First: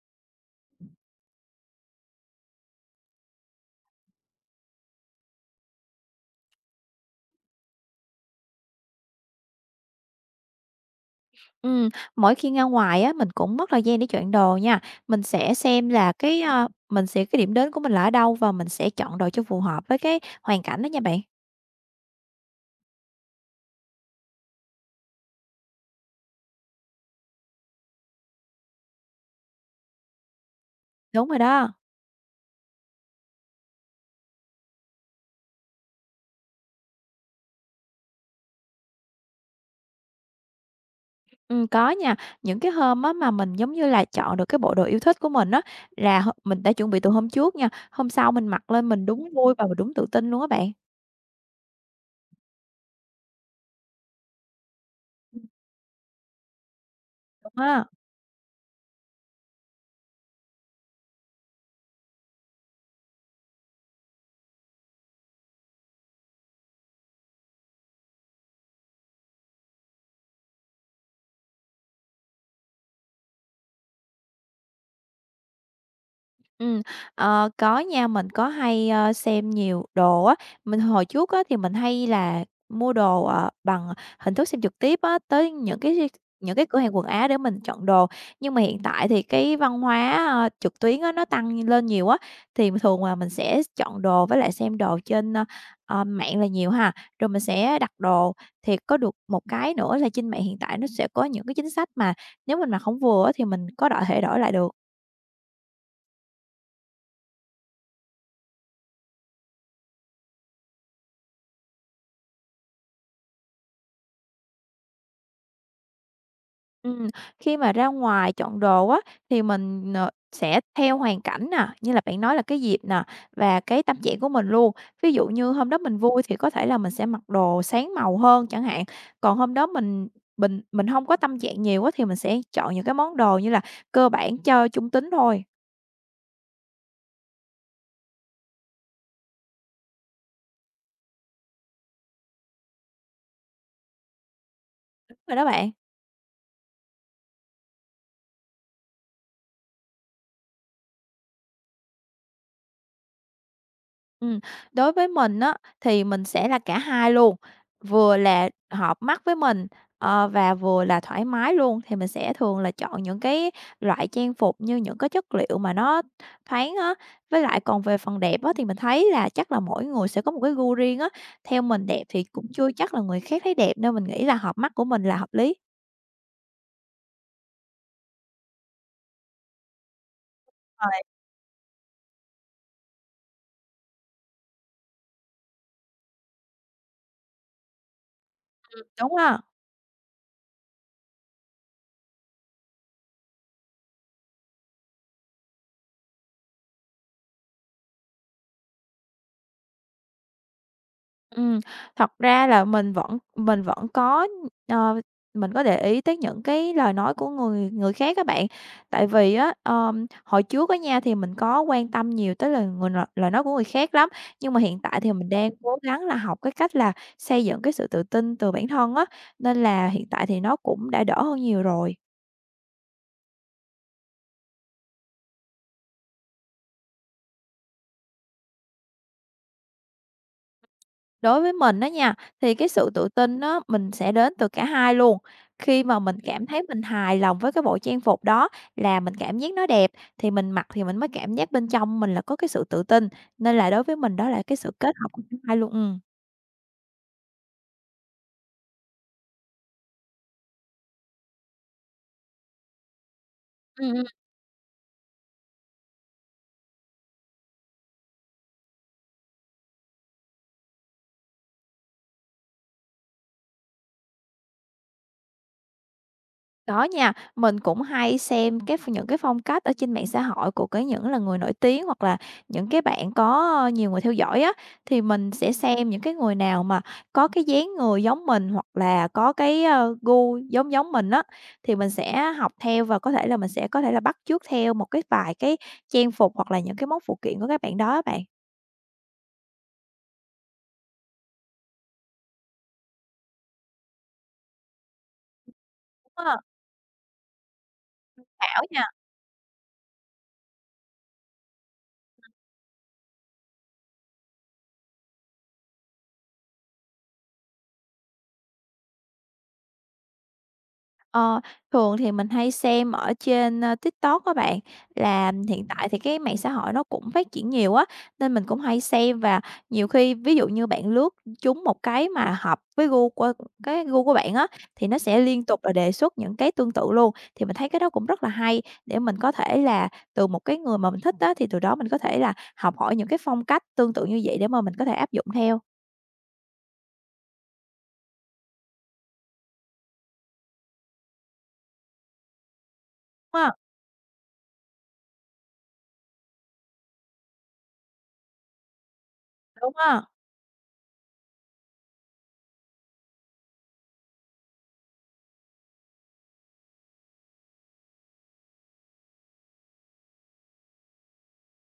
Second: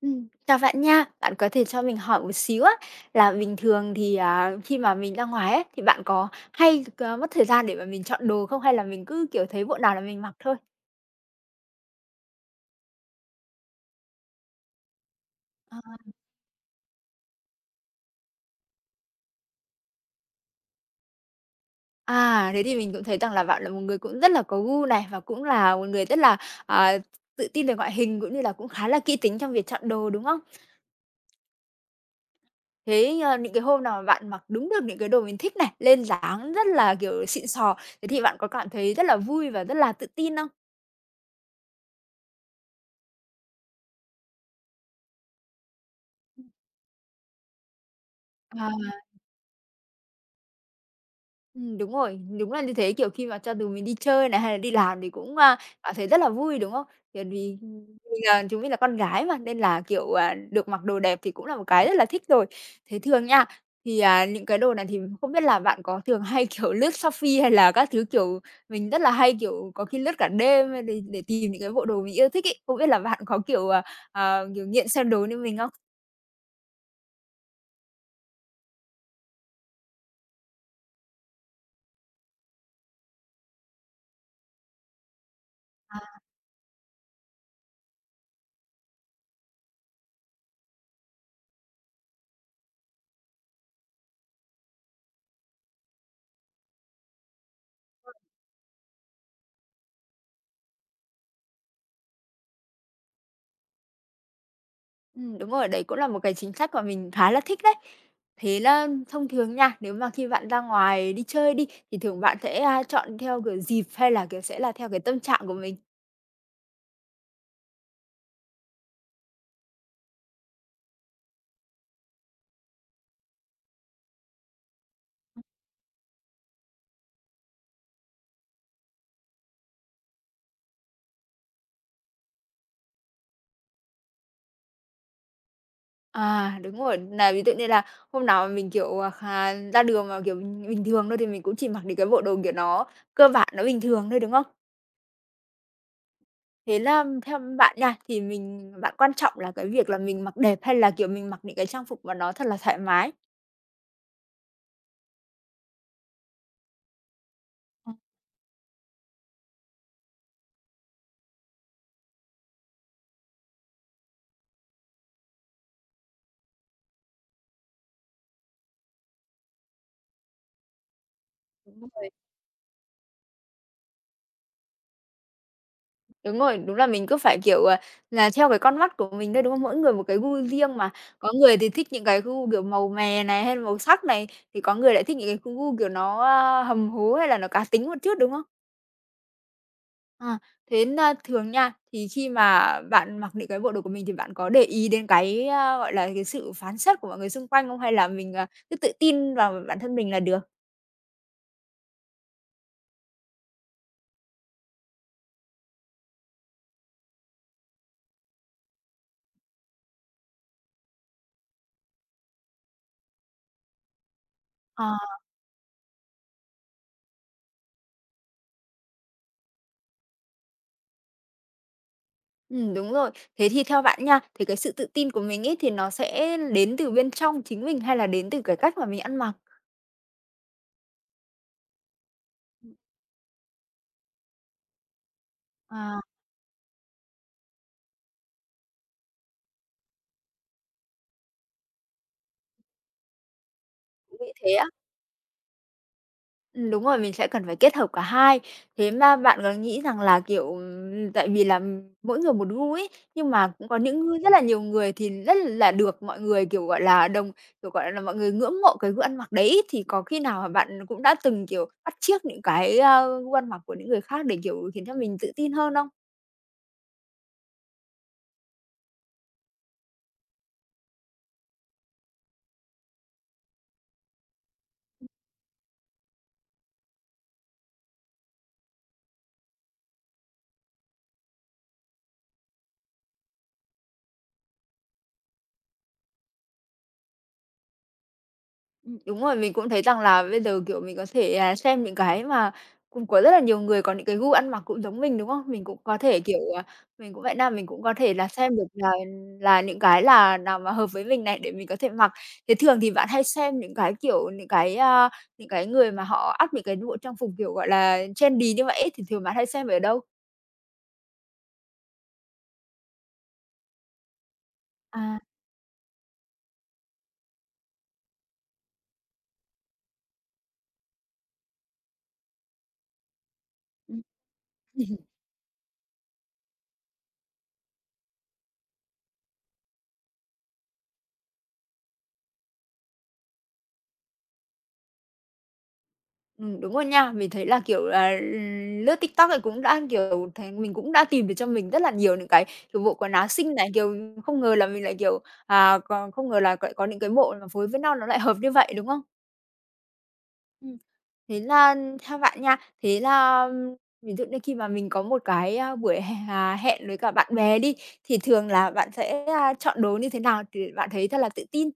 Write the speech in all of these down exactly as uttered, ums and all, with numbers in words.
Ừm, chào bạn nha. Bạn có thể cho mình hỏi một xíu á, là bình thường thì, à, khi mà mình ra ngoài ấy, thì bạn có hay, ờ, mất thời gian để mà mình chọn đồ không? Hay là mình cứ, kiểu, thấy bộ nào là mình mặc thôi? Ừ, mỗi khi ra ngoài á, mình cũng mất thời gian để chọn đồ nha. Mình sẽ Ờ. xem là cái, a, mình sẽ cái điểm đến của mình là ở đâu và mình sẽ chọn đồ cho phù hợp với cái hoàn cảnh đó nha bạn. À, thế thì mình cũng thấy rằng là bạn là một người cũng rất là có gu này, và cũng là một người rất là, à, tự tin về ngoại hình, cũng như là cũng khá là kỹ tính trong việc chọn đồ, đúng không? Đúng rồi đó. Thế, ờ, những cái hôm nào mà bạn mặc đúng được những cái đồ mình thích này, lên dáng rất là, kiểu, xịn sò, thế thì bạn có cảm thấy rất là vui và rất là tự tin Ừ, có nha. Những cái hôm á mà mình, giống như là, chọn được cái bộ đồ yêu thích của mình á, là h mình đã chuẩn bị từ hôm trước nha, hôm sau mình mặc lên không? mình đúng vui và mình đúng tự tin luôn á bạn. Ừm, đúng rồi, đúng là như thế. Kiểu, khi mà cho dù mình đi chơi này, hay là đi làm thì cũng, Ừ, a, cảm thấy rất là vui, đúng không? Kiểu, Đúng vì á. mình là chúng mình là con gái mà, nên là, kiểu, à, được mặc đồ đẹp thì cũng là một cái rất là thích rồi. Thế thường nha, thì, à, những cái đồ này thì không biết là bạn có thường hay, kiểu, lướt Shopee hay là các thứ, kiểu, mình rất là hay, kiểu, có khi lướt cả đêm để để tìm những cái bộ đồ mình yêu thích ấy. Không biết là bạn có, kiểu, à, à, kiểu, nghiện săn đồ như mình không? Ừm, ờ, có nha, mình có hay, ơ, xem nhiều đồ á. Mình hồi trước á thì mình hay là mua đồ, ờ, bằng hình thức xem trực tiếp á, tới những cái những cái cửa hàng quần áo để mình chọn đồ. Nhưng mà hiện tại thì cái văn hóa, ơ, trực tuyến á, nó tăng lên nhiều á, thì thường là mình sẽ chọn đồ với lại xem đồ trên, ơ, ờ, mạng là nhiều ha. Rồi mình sẽ đặt đồ, thì có được một cái nữa là trên mạng hiện tại nó sẽ có những cái chính sách mà nếu mình mặc không vừa á thì mình có đổi thể đổi lại được. Ừm, đúng rồi, đấy cũng là một cái chính sách mà mình khá là thích đấy. Thế là thông thường nha, nếu mà khi bạn ra ngoài đi chơi đi, thì thường bạn sẽ, a, chọn theo kiểu dịp hay là, kiểu, sẽ là theo cái tâm trạng của mình? Ừm, khi mà ra ngoài chọn đồ á, thì mình, ờ, sẽ theo hoàn cảnh nè, như là bạn nói là cái dịp nè, và cái tâm trạng của mình luôn. Ví dụ như hôm đó mình vui thì có thể là mình sẽ mặc đồ sáng màu hơn chẳng hạn, còn hôm đó mình mình mình không có tâm trạng nhiều quá thì mình sẽ chọn những cái món đồ như là cơ bản cho trung tính thôi. À, đúng rồi, là ví dụ như là hôm nào mà mình, kiểu, à, khà ra đường mà, kiểu, bình bình thường thôi thì mình cũng chỉ mặc những cái bộ đồ, kiểu, nó cơ bản, nó bình thường thôi, đúng không? Đúng rồi đó bạn. Thế là theo bạn nha, thì mình bạn quan trọng là cái việc là mình mặc đẹp hay là, kiểu, mình mặc những cái trang phục mà nó thật là thoải mái? Ừm, đối với mình á, thì mình sẽ là cả hai luôn, Ờ, vừa là hợp mắt với mình, ờ, và vừa là thoải mái luôn, thì mình sẽ thường là chọn những cái loại trang phục như những cái chất liệu mà nó thoáng á. Với lại còn về phần đẹp á, thì mình thấy là chắc là mỗi người sẽ có một cái gu riêng á, theo mình đúng đẹp rồi. thì cũng chưa chắc là người khác thấy đẹp, nên mình nghĩ là hợp mắt của mình là hợp lý Đúng rồi, đúng là mình cứ phải, kiểu, à, là theo cái con mắt của mình thôi, đúng không? Mỗi người một cái gu riêng mà, rồi, có người thì thích những cái gu, kiểu, màu mè này, hay là màu sắc này, thì có người lại thích những cái gu, kiểu, nó, a, hầm hố hay là nó cá tính một chút, đúng không? đúng không? Ờ, thế na thường nha, thì khi mà bạn mặc những cái bộ đồ của mình thì bạn có để ý đến cái, a, gọi là, cái sự phán xét của mọi người xung quanh không? Hay là mình, à, cứ tự tin vào bản thân mình là được? Ừm, thật ra là mình vẫn mình vẫn có, ờ, mình có để ý tới những cái lời nói của người người khác các bạn. Tại vì á, ờm, hồi trước á nha, thì mình có quan tâm nhiều tới lời người n lời nói của người khác lắm, nhưng mà hiện Ờ. tại thì mình đang cố gắng là học cái cách là xây dựng cái sự tự tin từ bản thân á, nên là hiện tại thì nó cũng đã đỡ hơn nhiều rồi. Ừm, đúng rồi. Thế thì theo bạn nha, thì cái sự tự tin của mình ấy thì nó sẽ đến từ bên trong chính mình hay là đến từ cái cách mà mình ăn mặc? Đối với mình đó nha, thì cái sự tự tin đó mình sẽ đến từ cả hai luôn. Khi mà À. mình cảm thấy mình hài lòng với cái bộ trang phục đó là mình cảm giác nó đẹp, thì mình mặc thì mình mới cảm giác bên trong mình là có cái sự tự tin, nên là đối với mình Cũng đó nghĩ là thế cái á. sự kết hợp của cả hai luôn, ừm. Ừm, đúng rồi, mình sẽ cần phải kết hợp cả hai. Thế mà bạn có nghĩ rằng là, kiểu, ừm, tại vì là mỗi người một gu ấy, nhưng mà cũng có Ừm, những người- rất là nhiều người thì rất là được mọi người, kiểu, gọi là, đồng kiểu, gọi là, mọi người ngưỡng mộ cái gu ăn mặc đấy, thì có khi nào mà bạn cũng đã từng, kiểu, bắt chước những cái, a, gu ăn mặc của những người khác để, kiểu, khiến cho mình tự tin hơn không? Có nha, mình cũng hay xem cái ph những cái phong cách ở trên mạng xã hội của cái những là người nổi tiếng hoặc là những cái bạn có, ơ, nhiều người theo dõi á, thì mình sẽ xem những cái người nào mà có cái dáng người giống mình hoặc là có cái, ơ, gu giống giống mình á, thì mình sẽ học theo và có thể là mình sẽ có thể là bắt chước theo một cái vài cái trang phục hoặc là những cái món phụ kiện của các bạn đó á bạn. Ừm, đúng rồi, mình cũng thấy rằng là bây giờ, kiểu, mình có thể, à, xem những cái mà cũng có rất là nhiều người có những cái gu ăn mặc cũng giống mình, đúng không? Mình cũng có Đúng thể, á, kiểu, à, mình cũng vậy na, mình cũng có thể là xem ảo được nha. là là những cái là nào mà hợp với mình này để mình có thể mặc. Thế thường thì bạn hay xem những cái, kiểu, những cái, a, những cái người mà họ up những cái bộ trang phục, kiểu, gọi là, trendy như vậy ấy, thì thường bạn hay xem ở đâu? Ờ, thường thì mình hay xem ở trên, ơ, TikTok các bạn, À, là hiện tại thì cái mạng xã hội nó cũng phát triển nhiều á, nên mình cũng hay xem và nhiều khi ví dụ như bạn lướt trúng một cái mà hợp với gu của cái ừm. gu của bạn á, thì nó sẽ liên tục là đề xuất những cái tương tự luôn. Thì mình thấy cái đó cũng rất là hay để mình có thể là từ một cái người mà mình thích á, thì từ đó mình có thể là học hỏi những cái phong cách tương tự như vậy để mà mình có thể áp dụng theo Ừm, đúng rồi nha. Mình thấy là, kiểu, là, lướt TikTok thì cũng đã, kiểu, thấy mình cũng đã tìm được cho mình rất là nhiều những cái, kiểu, bộ quần áo xinh ha, này, kiểu, không ngờ là mình lại, kiểu, à, còn không ngờ là lại có những cái bộ mà phối với nhau nó lại hợp như vậy, đúng không? đúng á. Ừm, thế là theo bạn nha, thế là ừm, ví dụ như khi mà mình có một cái, a, buổi h à, hẹn với cả bạn bè đi, thì thường là bạn sẽ, a, chọn đồ như thế nào thì bạn thấy thật là tự tin?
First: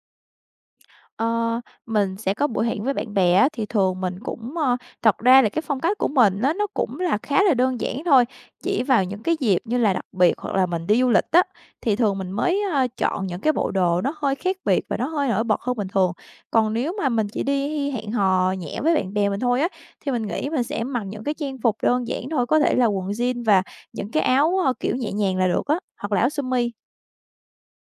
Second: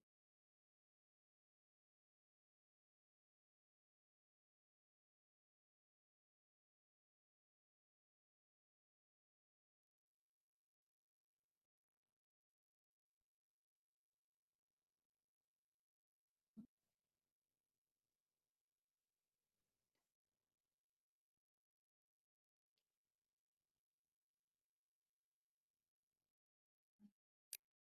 Ờ, mình sẽ có buổi hẹn với bạn bè á, thì thường mình cũng, ơ thật ra là cái phong cách của mình á, nó cũng là khá là đơn giản thôi, chỉ vào những cái dịp như là đặc biệt hoặc là mình đi du lịch á, thì thường mình mới, ơ, chọn những cái bộ đồ nó hơi khác biệt và nó hơi nổi bật hơn bình thường. Còn nếu mà mình chỉ đi hẹn hò nhẹ với bạn bè mình thôi á, thì mình nghĩ mình sẽ mặc những cái trang phục đơn giản thôi, có thể là quần jean và những cái áo, ơ, kiểu, nhẹ nhàng là được á, hoặc là áo sơ mi.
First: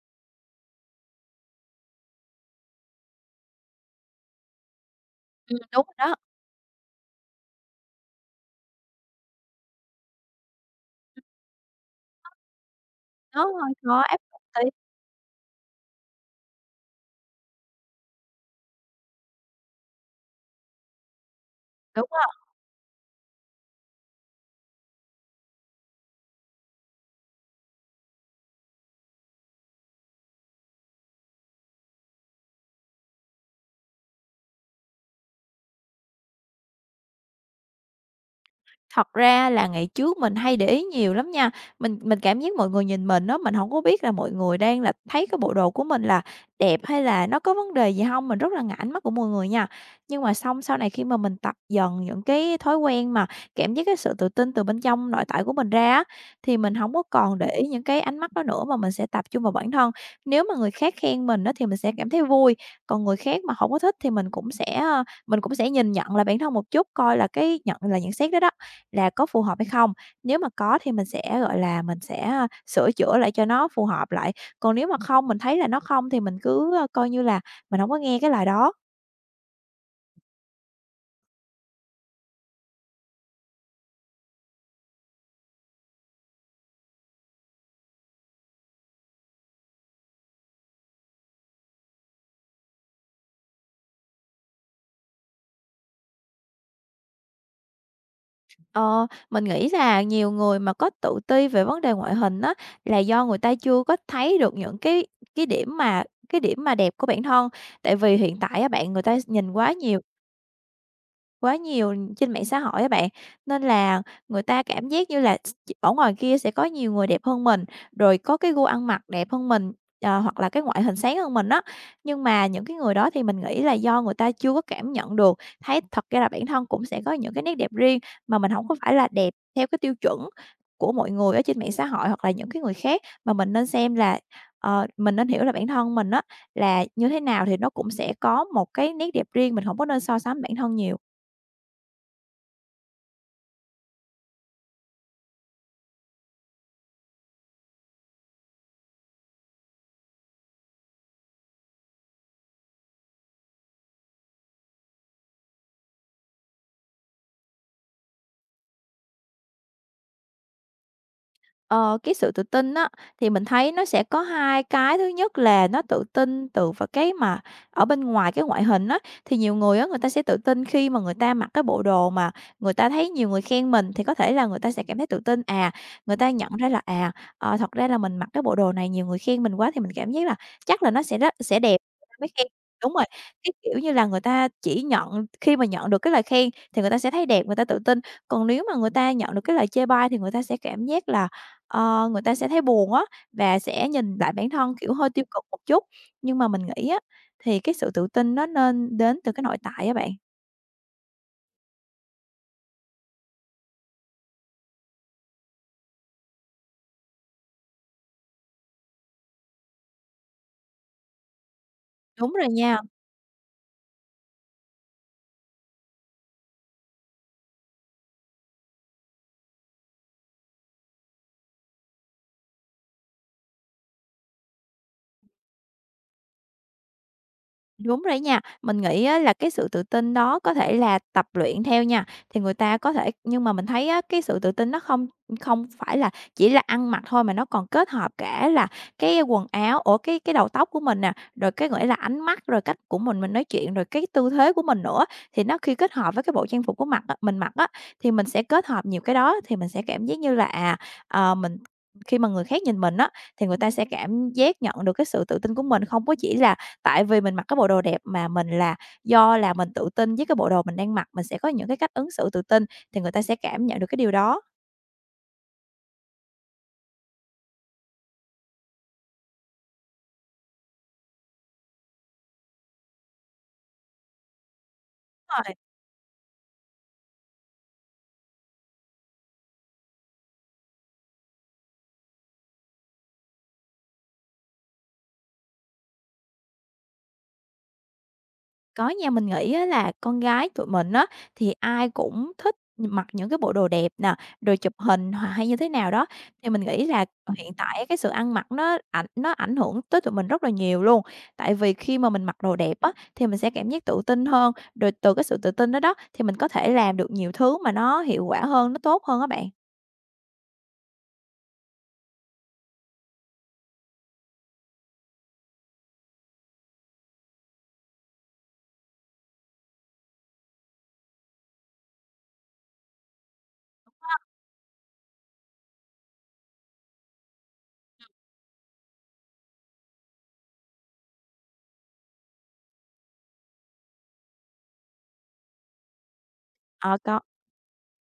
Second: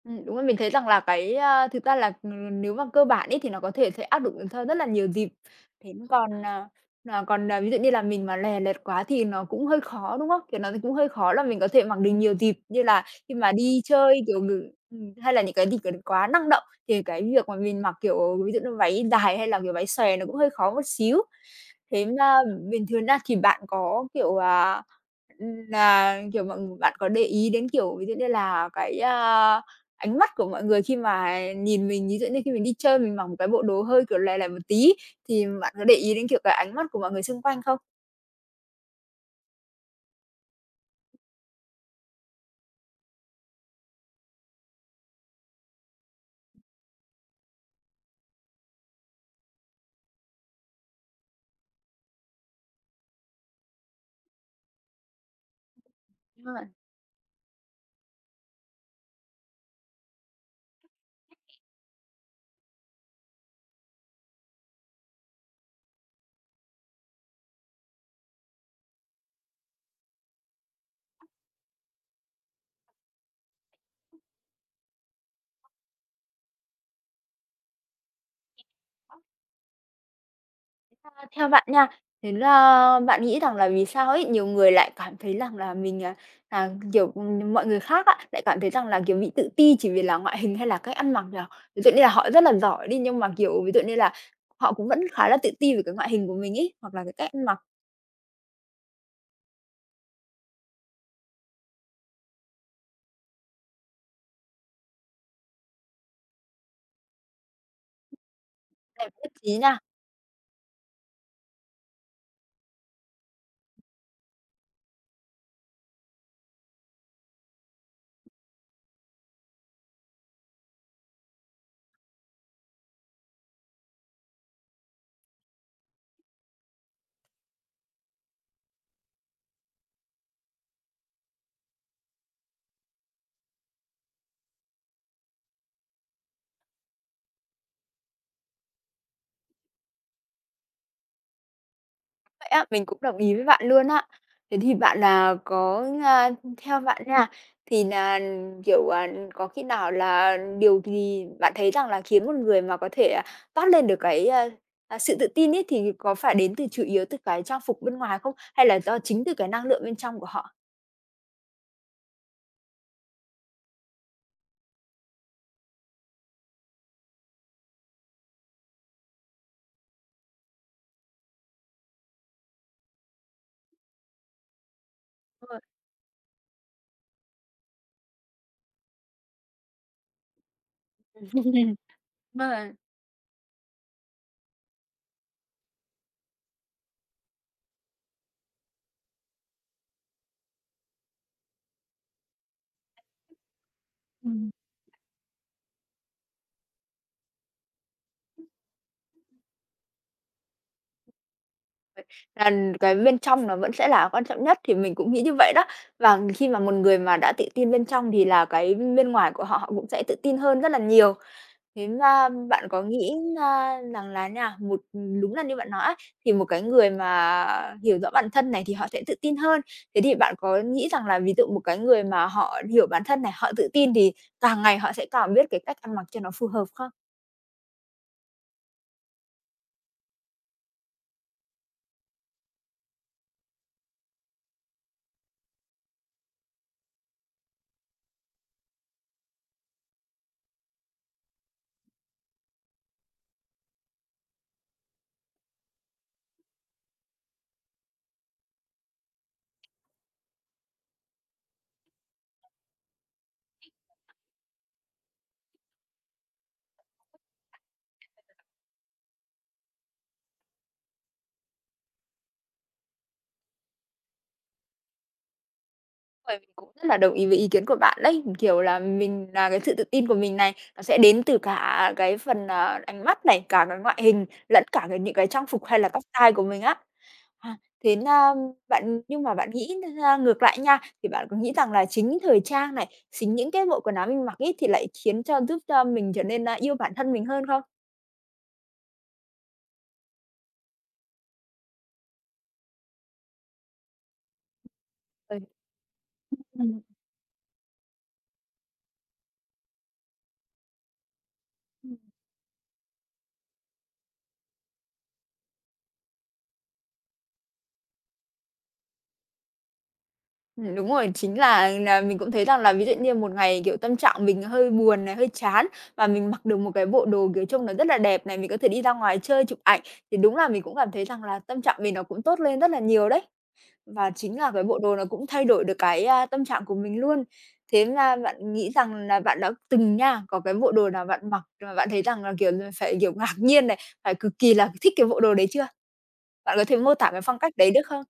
Ừm, đúng rồi, mình thấy rằng là cái, a, thực ra là, ừm, nếu mà cơ bản ấy thì nó có thể sẽ áp dụng cho rất là nhiều dịp. Ừm, đúng Thế rồi nhưng đó. còn, à, à, còn, à, ví dụ như là mình mà lè lẹt quá thì nó cũng hơi khó, đúng không? Kiểu, nó cũng hơi khó là mình có thể mặc được nhiều dịp, như là khi Nó mà hơi đi khó áp chơi, kiểu, dụng ng tí. ừm, hay là những cái dịp kiểu, quá năng động thì cái việc mà mình mặc, kiểu, ví dụ như váy dài hay là, kiểu, váy xòe nó cũng hơi khó một xíu. Thế Đúng mà rồi. bình thường á thì bạn có, kiểu, à, ừm, là, kiểu, mọi người bạn có để ý đến, kiểu, ví dụ như là cái, a, ánh mắt của mọi người khi mà nhìn mình, ví dụ như khi mình đi chơi mình mặc một cái bộ đồ hơi, kiểu, lè lè một tí thì bạn có để ý đến, kiểu, cái ánh mắt của mọi người xung quanh không? Thật ra là ngày trước mình hay để ý nhiều lắm nha. Mình mình cảm giác mọi người nhìn mình á, mình không có biết là mọi người đang là thấy cái bộ đồ của mình là đẹp hay là nó có vấn đề gì không. Mình rất là ngại ánh mắt của mọi người nha. Nhưng mà xong sau này khi mà mình tập dần những cái thói quen mà cảm giác cái sự tự tin từ bên trong nội tại của mình ra á, Đúng thì rồi. mình không có còn để ý những cái ánh mắt đó nữa mà mình sẽ tập trung vào bản thân. Nếu mà người khác khen mình đó thì mình sẽ cảm thấy vui, còn người khác mà không có thích thì mình cũng sẽ, ờ, mình cũng sẽ nhìn nhận lại bản thân một chút coi là cái nhận là nhận xét đó đó là có phù hợp hay không? Nếu mà có thì mình sẽ, gọi là, mình sẽ, sửa chữa lại cho nó phù hợp lại, còn nếu mà không, mình thấy là nó không thì mình cứ, coi như là mình không có nghe cái lời đó. À, theo bạn nha, thế là bạn nghĩ rằng là vì sao ấy, nhiều người lại cảm thấy rằng là mình, à, à, kiểu, ừ, mọi người khác á, lại cảm thấy rằng là, kiểu, bị tự ti chỉ vì là ngoại hình hay là cách ăn mặc nhỉ? Ví dụ như là họ rất là giỏi đi, nhưng mà, kiểu, ví dụ như là họ cũng vẫn khá là tự ti về cái ngoại hình của mình ấy, hoặc là cái cách ăn mặc Ờ, mình nghĩ là nhiều người mà có tự ti về vấn đề ngoại hình á, là do người ta chưa có thấy được những cái cái điểm mà cái điểm mà đẹp của bản thân. Tại vì hiện tại á bạn, người đẹp ta nhất nhìn trí quá nha. nhiều Quá nhiều trên mạng xã hội á bạn, nên là người ta cảm giác như là s ở ngoài kia sẽ có nhiều người đẹp hơn mình, rồi có cái gu ăn mặc đẹp hơn mình, ờ, hoặc là cái ngoại hình sáng hơn mình đó. Nhưng mà những cái người đó thì mình nghĩ là do người ta chưa có cảm nhận được, thấy thật ra là bản thân cũng sẽ có những cái nét đẹp riêng mà mình không có phải là đẹp theo cái tiêu chuẩn của mọi người ở trên mạng xã hội hoặc là những cái người khác, mà mình nên xem là, ờ, mình nên hiểu là bản thân mình á là như thế nào thì nó cũng sẽ có một cái nét đẹp riêng, mình không có nên so sánh bản thân nhiều. Vậy á, mình cũng đồng ý với bạn luôn á. Thế thì bạn là có, a theo bạn nha, thì là, kiểu, à, có khi nào là điều gì bạn thấy rằng là khiến một người mà có thể, à, toát lên được cái, a, à, sự tự tin ấy, thì có phải đến từ chủ yếu từ cái trang phục bên ngoài không? Hay là do chính từ cái năng lượng bên trong của họ? Ờ, cái sự tự tin á, thì mình thấy nó sẽ có hai cái, thứ nhất là nó tự tin từ vào cái mà ở bên ngoài cái ngoại hình á, thì nhiều người á, người ta sẽ tự tin khi mà người ta mặc cái bộ đồ mà người ta thấy nhiều người khen mình thì có thể là người ta sẽ cảm thấy tự tin. Rồi. À, người ta nhận ra là, à, ờ, thật ra là mình mặc cái bộ đồ này nhiều người khen mình quá thì mình cảm giác là chắc là nó sẽ rất sẽ đẹp mới khen. Đúng rồi. Đúng rồi, cái, kiểu như là, người ta chỉ nhận khi mà nhận được cái lời khen thì người ta sẽ thấy đẹp, người ta tự tin, còn nếu mà người ta nhận được cái lời chê bai thì người ta sẽ cảm giác là Ờ, người ta sẽ thấy buồn á và sẽ nhìn lại Ừm. bản thân, kiểu, hơi tiêu cực một chút. Nhưng mà mình nghĩ á, thì cái sự tự tin nó nên đến từ cái nội tại á bạn. Là cái bên trong nó vẫn sẽ là quan trọng nhất, thì mình cũng nghĩ như vậy đó. Và khi mà một người mà đã tự tin bên trong thì là cái bên ngoài của họ, họ cũng sẽ tự tin hơn rất là nhiều. Thế mà Đúng rồi bạn nha. có nghĩ na rằng là nha, một đúng là như bạn nói á, thì một cái người mà hiểu rõ bản thân này thì họ sẽ tự tin hơn. Thế thì bạn có nghĩ rằng là ví dụ một cái người mà họ hiểu bản thân này, họ tự tin thì càng ngày họ sẽ càng biết cái cách ăn mặc cho nó phù hợp không? Đúng rồi nha. Mình nghĩ á là cái sự tự tin đó có thể là tập luyện theo nha, thì người ta có thể nhưng mà mình thấy á, cái sự tự tin nó không không phải là chỉ là ăn mặc thôi, mà nó còn kết hợp cả là cái quần áo, ủa, cái cái đầu tóc của mình nè, rồi cái nghĩa là ánh mắt, rồi cách của mình mình nói chuyện, rồi cái tư thế của mình nữa. Thì nó khi kết hợp với cái bộ trang phục của mặt á mình mặc á, thì mình sẽ kết hợp nhiều cái đó, thì mình sẽ cảm giác như là, à, ờ, mình khi mà người khác nhìn mình á, thì người ta sẽ cảm giác nhận được cái sự tự tin của mình, không có chỉ là tại vì mình mặc cái bộ đồ đẹp mà mình là do là mình tự tin với cái bộ đồ mình đang mặc, mình sẽ có những cái cách ứng xử tự tin thì người ta sẽ cảm nhận được cái điều đó. Bởi mình cũng rất là đồng ý với ý kiến của bạn đấy, kiểu là, mình là cái sự tự tin của mình này, nó sẽ đến từ cả cái phần, à, ánh mắt này, cả cái ngoại hình lẫn cả cái những cái Đúng trang rồi. phục hay là tóc tai của mình á. À, thế na bạn nhưng mà bạn nghĩ ra ngược lại nha, thì bạn có nghĩ rằng là chính thời trang này, chính những cái bộ quần áo mình mặc ấy thì lại khiến cho giúp cho mình trở nên, a, yêu bản thân mình hơn không? Có nha, mình nghĩ á là con gái tụi mình á, thì ai cũng thích mặc những cái bộ đồ đẹp nè, rồi chụp hình hoặc Ừ. hay như thế nào đó. Thì mình nghĩ là hiện tại cái sự ăn mặc nó ảnh nó ảnh hưởng tới tụi mình rất là nhiều luôn. Tại vì ừm. khi mà mình mặc đồ đẹp á, thì mình sẽ cảm giác tự tin hơn, rồi từ cái sự tự tin đó đó, thì mình có thể làm được nhiều thứ mà nó hiệu quả hơn, nó tốt hơn các bạn. Ừm, đúng rồi, chính là là mình cũng thấy rằng là ví dụ như một ngày, kiểu, tâm trạng mình hơi buồn này, hơi chán và mình mặc được một cái bộ đồ, kiểu, trông nó rất là đẹp này, mình có thể đi ra ngoài chơi chụp ảnh, thì đúng là mình cũng cảm thấy rằng là tâm trạng mình nó cũng tốt lên rất là nhiều đấy. Và chính là cái bộ đồ nó cũng thay đổi được cái, a, tâm trạng của mình luôn. Thế là bạn nghĩ rằng là bạn đã từng nha, có cái bộ đồ nào bạn mặc mà bạn thấy rằng là, kiểu, là phải, kiểu, ngạc nhiên này, phải cực kỳ là thích cái bộ đồ đấy chưa? Bạn có thể mô Ờ, tả có. cái phong cách đấy được không?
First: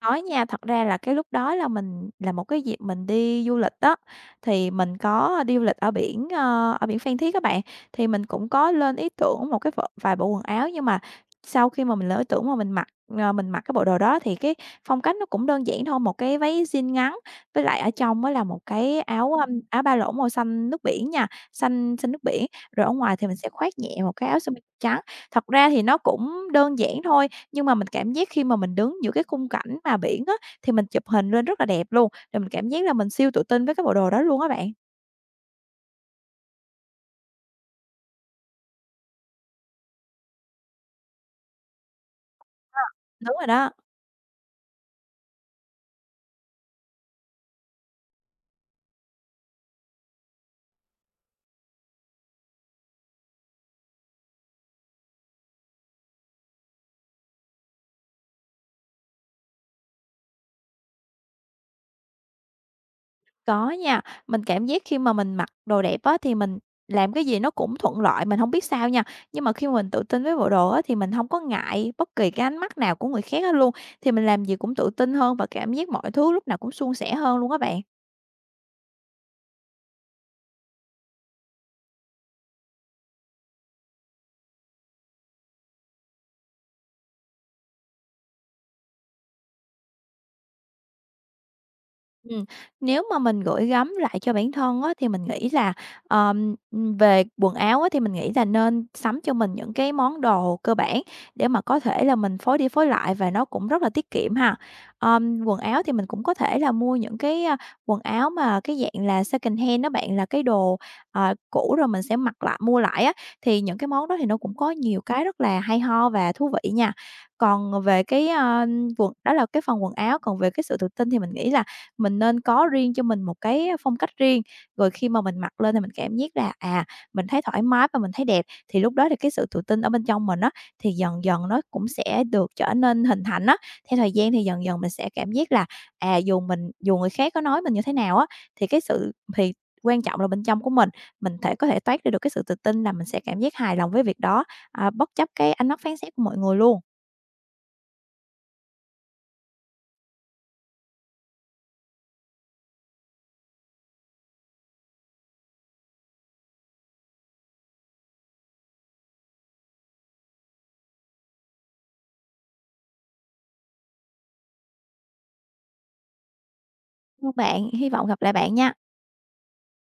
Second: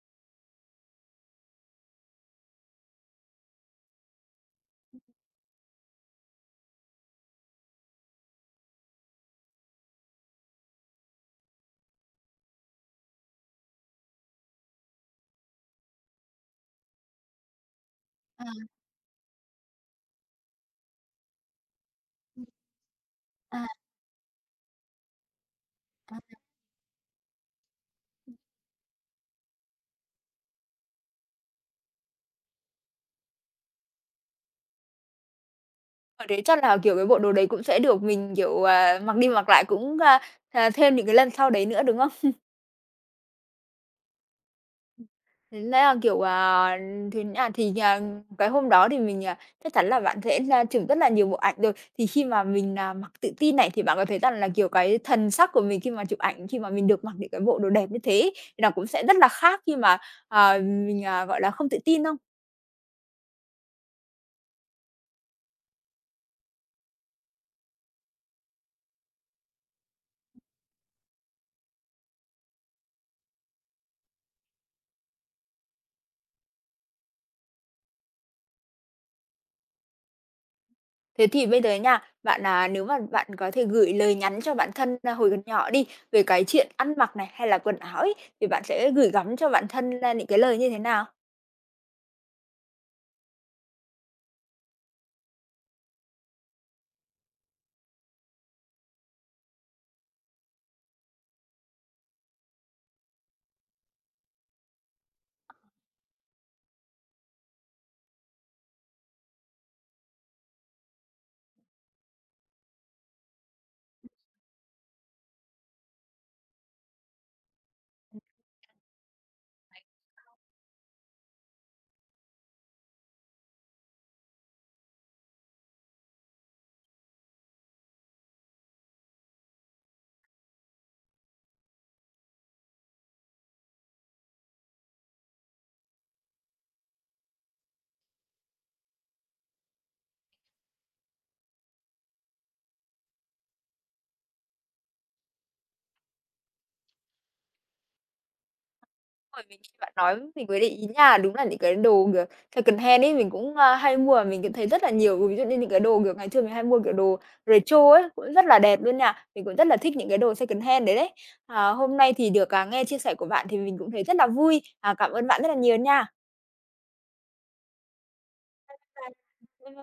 Có nha, thật ra là cái lúc đó là mình là một cái dịp mình đi du lịch đó thì mình có đi du lịch ở biển, ơ, ở biển Phan Thiết các bạn, thì mình cũng có lên ý tưởng một cái v vài bộ quần áo nhưng mà sau khi mà mình lên ý tưởng mà mình mặc, ờ, mình mặc cái bộ đồ đó thì cái phong cách nó cũng đơn giản thôi, một cái váy jean ngắn với lại ở trong mới À, là một cái áo, ưm, áo ba lỗ màu xanh nước biển nha, xanh xanh nước biển, rồi ở ngoài thì mình sẽ à, khoác nhẹ một cái áo sơ mi trắng. Thật ra thì nó cũng đơn giản thôi, nhưng mà mình cảm giác khi mà mình đứng giữa cái khung cảnh mà biển á, thì mình chụp hình lên rất là đẹp luôn, rồi mình cảm giác là mình siêu tự tin với cái bộ đồ đó luôn á bạn. hồi đấy chắc là, kiểu, cái bộ đồ đấy cũng sẽ được mình, kiểu, à, mặc đi mặc lại cũng, a, à, thêm những cái lần sau đấy nữa, đúng không? Đúng rồi đó, Tính ra là, kiểu, à, thế à, thì, à, cái hôm đó thì mình, à, chắc chắn là bạn sẽ ra chụp rất là nhiều bộ ảnh rồi. Thì khi mà mình là mặc tự tin này, thì bạn có thấy rằng là, kiểu, cái thần sắc của mình khi mà chụp ảnh, khi mà mình được mặc những cái bộ đồ đẹp như thế ấy, thì nó cũng sẽ rất là khác khi mà, à, mình, à, gọi là, không tự tin không? có nha, mình cảm giác khi mà mình mặc đồ đẹp á, thì mình làm cái gì nó cũng thuận lợi, mình không biết sao nha. Nhưng mà khi mà mình tự tin với bộ đồ á, thì mình không có ngại bất kỳ cái ánh mắt nào của người khác hết luôn, thì mình làm gì cũng tự tin hơn và cảm giác mọi thứ lúc nào cũng suôn sẻ hơn luôn á bạn. Thế thì bây giờ nha, bạn, là nếu mà bạn có thể gửi lời nhắn cho bản thân, a, hồi còn nhỏ đi, về cái chuyện ăn mặc này, hay là quần áo ấy, thì bạn sẽ gửi gắm cho bản thân ra những cái lời như thế nào? Ừm, nếu mà mình gửi gắm lại cho bản thân á, thì mình nghĩ là, ờm, về quần áo á, thì mình nghĩ là nên sắm cho mình những cái món đồ cơ bản để mà có thể là mình phối đi phối lại và nó cũng rất là tiết kiệm ha. Ờm, quần áo thì mình cũng có thể là mua những cái, a, quần áo mà cái dạng là second hand đó bạn, là cái đồ, ờ, cũ rồi mình sẽ mặc lại mua lại á, thì những cái món đó thì nó cũng có nhiều cái rất là hay ho và thú vị nha. Còn về cái, a, quần đó là cái phần quần áo, còn về cái sự tự tin thì mình nghĩ là mình nên có riêng cho mình một cái phong cách riêng, rồi khi mà mình mặc lên thì mình cảm giác là, à, mình thấy thoải mái và mình thấy đẹp, thì lúc đó thì cái sự tự tin ở bên trong mình á, thì dần dần nó cũng sẽ được trở nên hình thành á. Theo thời gian thì dần dần mình sẽ cảm giác là, à, dù mình dù người khác có nói mình như thế nào á, thì cái sự thì quan trọng là bên trong của mình, mình thể có thể toát ra được cái sự tự tin là mình sẽ cảm giác hài lòng với việc đó, à, bất chấp cái ánh mắt phán xét của mọi người luôn. Rồi, mình nghe bạn nói mình mới để ý nha. Đúng là những cái đồ, kiểu, secondhand ấy, mình cũng, a, hay mua và mình cũng thấy rất là nhiều. Ví dụ như những cái đồ, kiểu, ngày xưa mình hay mua, kiểu, đồ retro ấy, cũng rất là đẹp luôn nha. Mình cũng rất là thích những cái đồ secondhand đấy đấy. À, hôm nay thì được, à, nghe chia sẻ của bạn thì mình cũng thấy rất là vui. À, cảm ơn bạn rất là nhiều nha. Các bạn, hy vọng gặp lại bạn nha. Bye.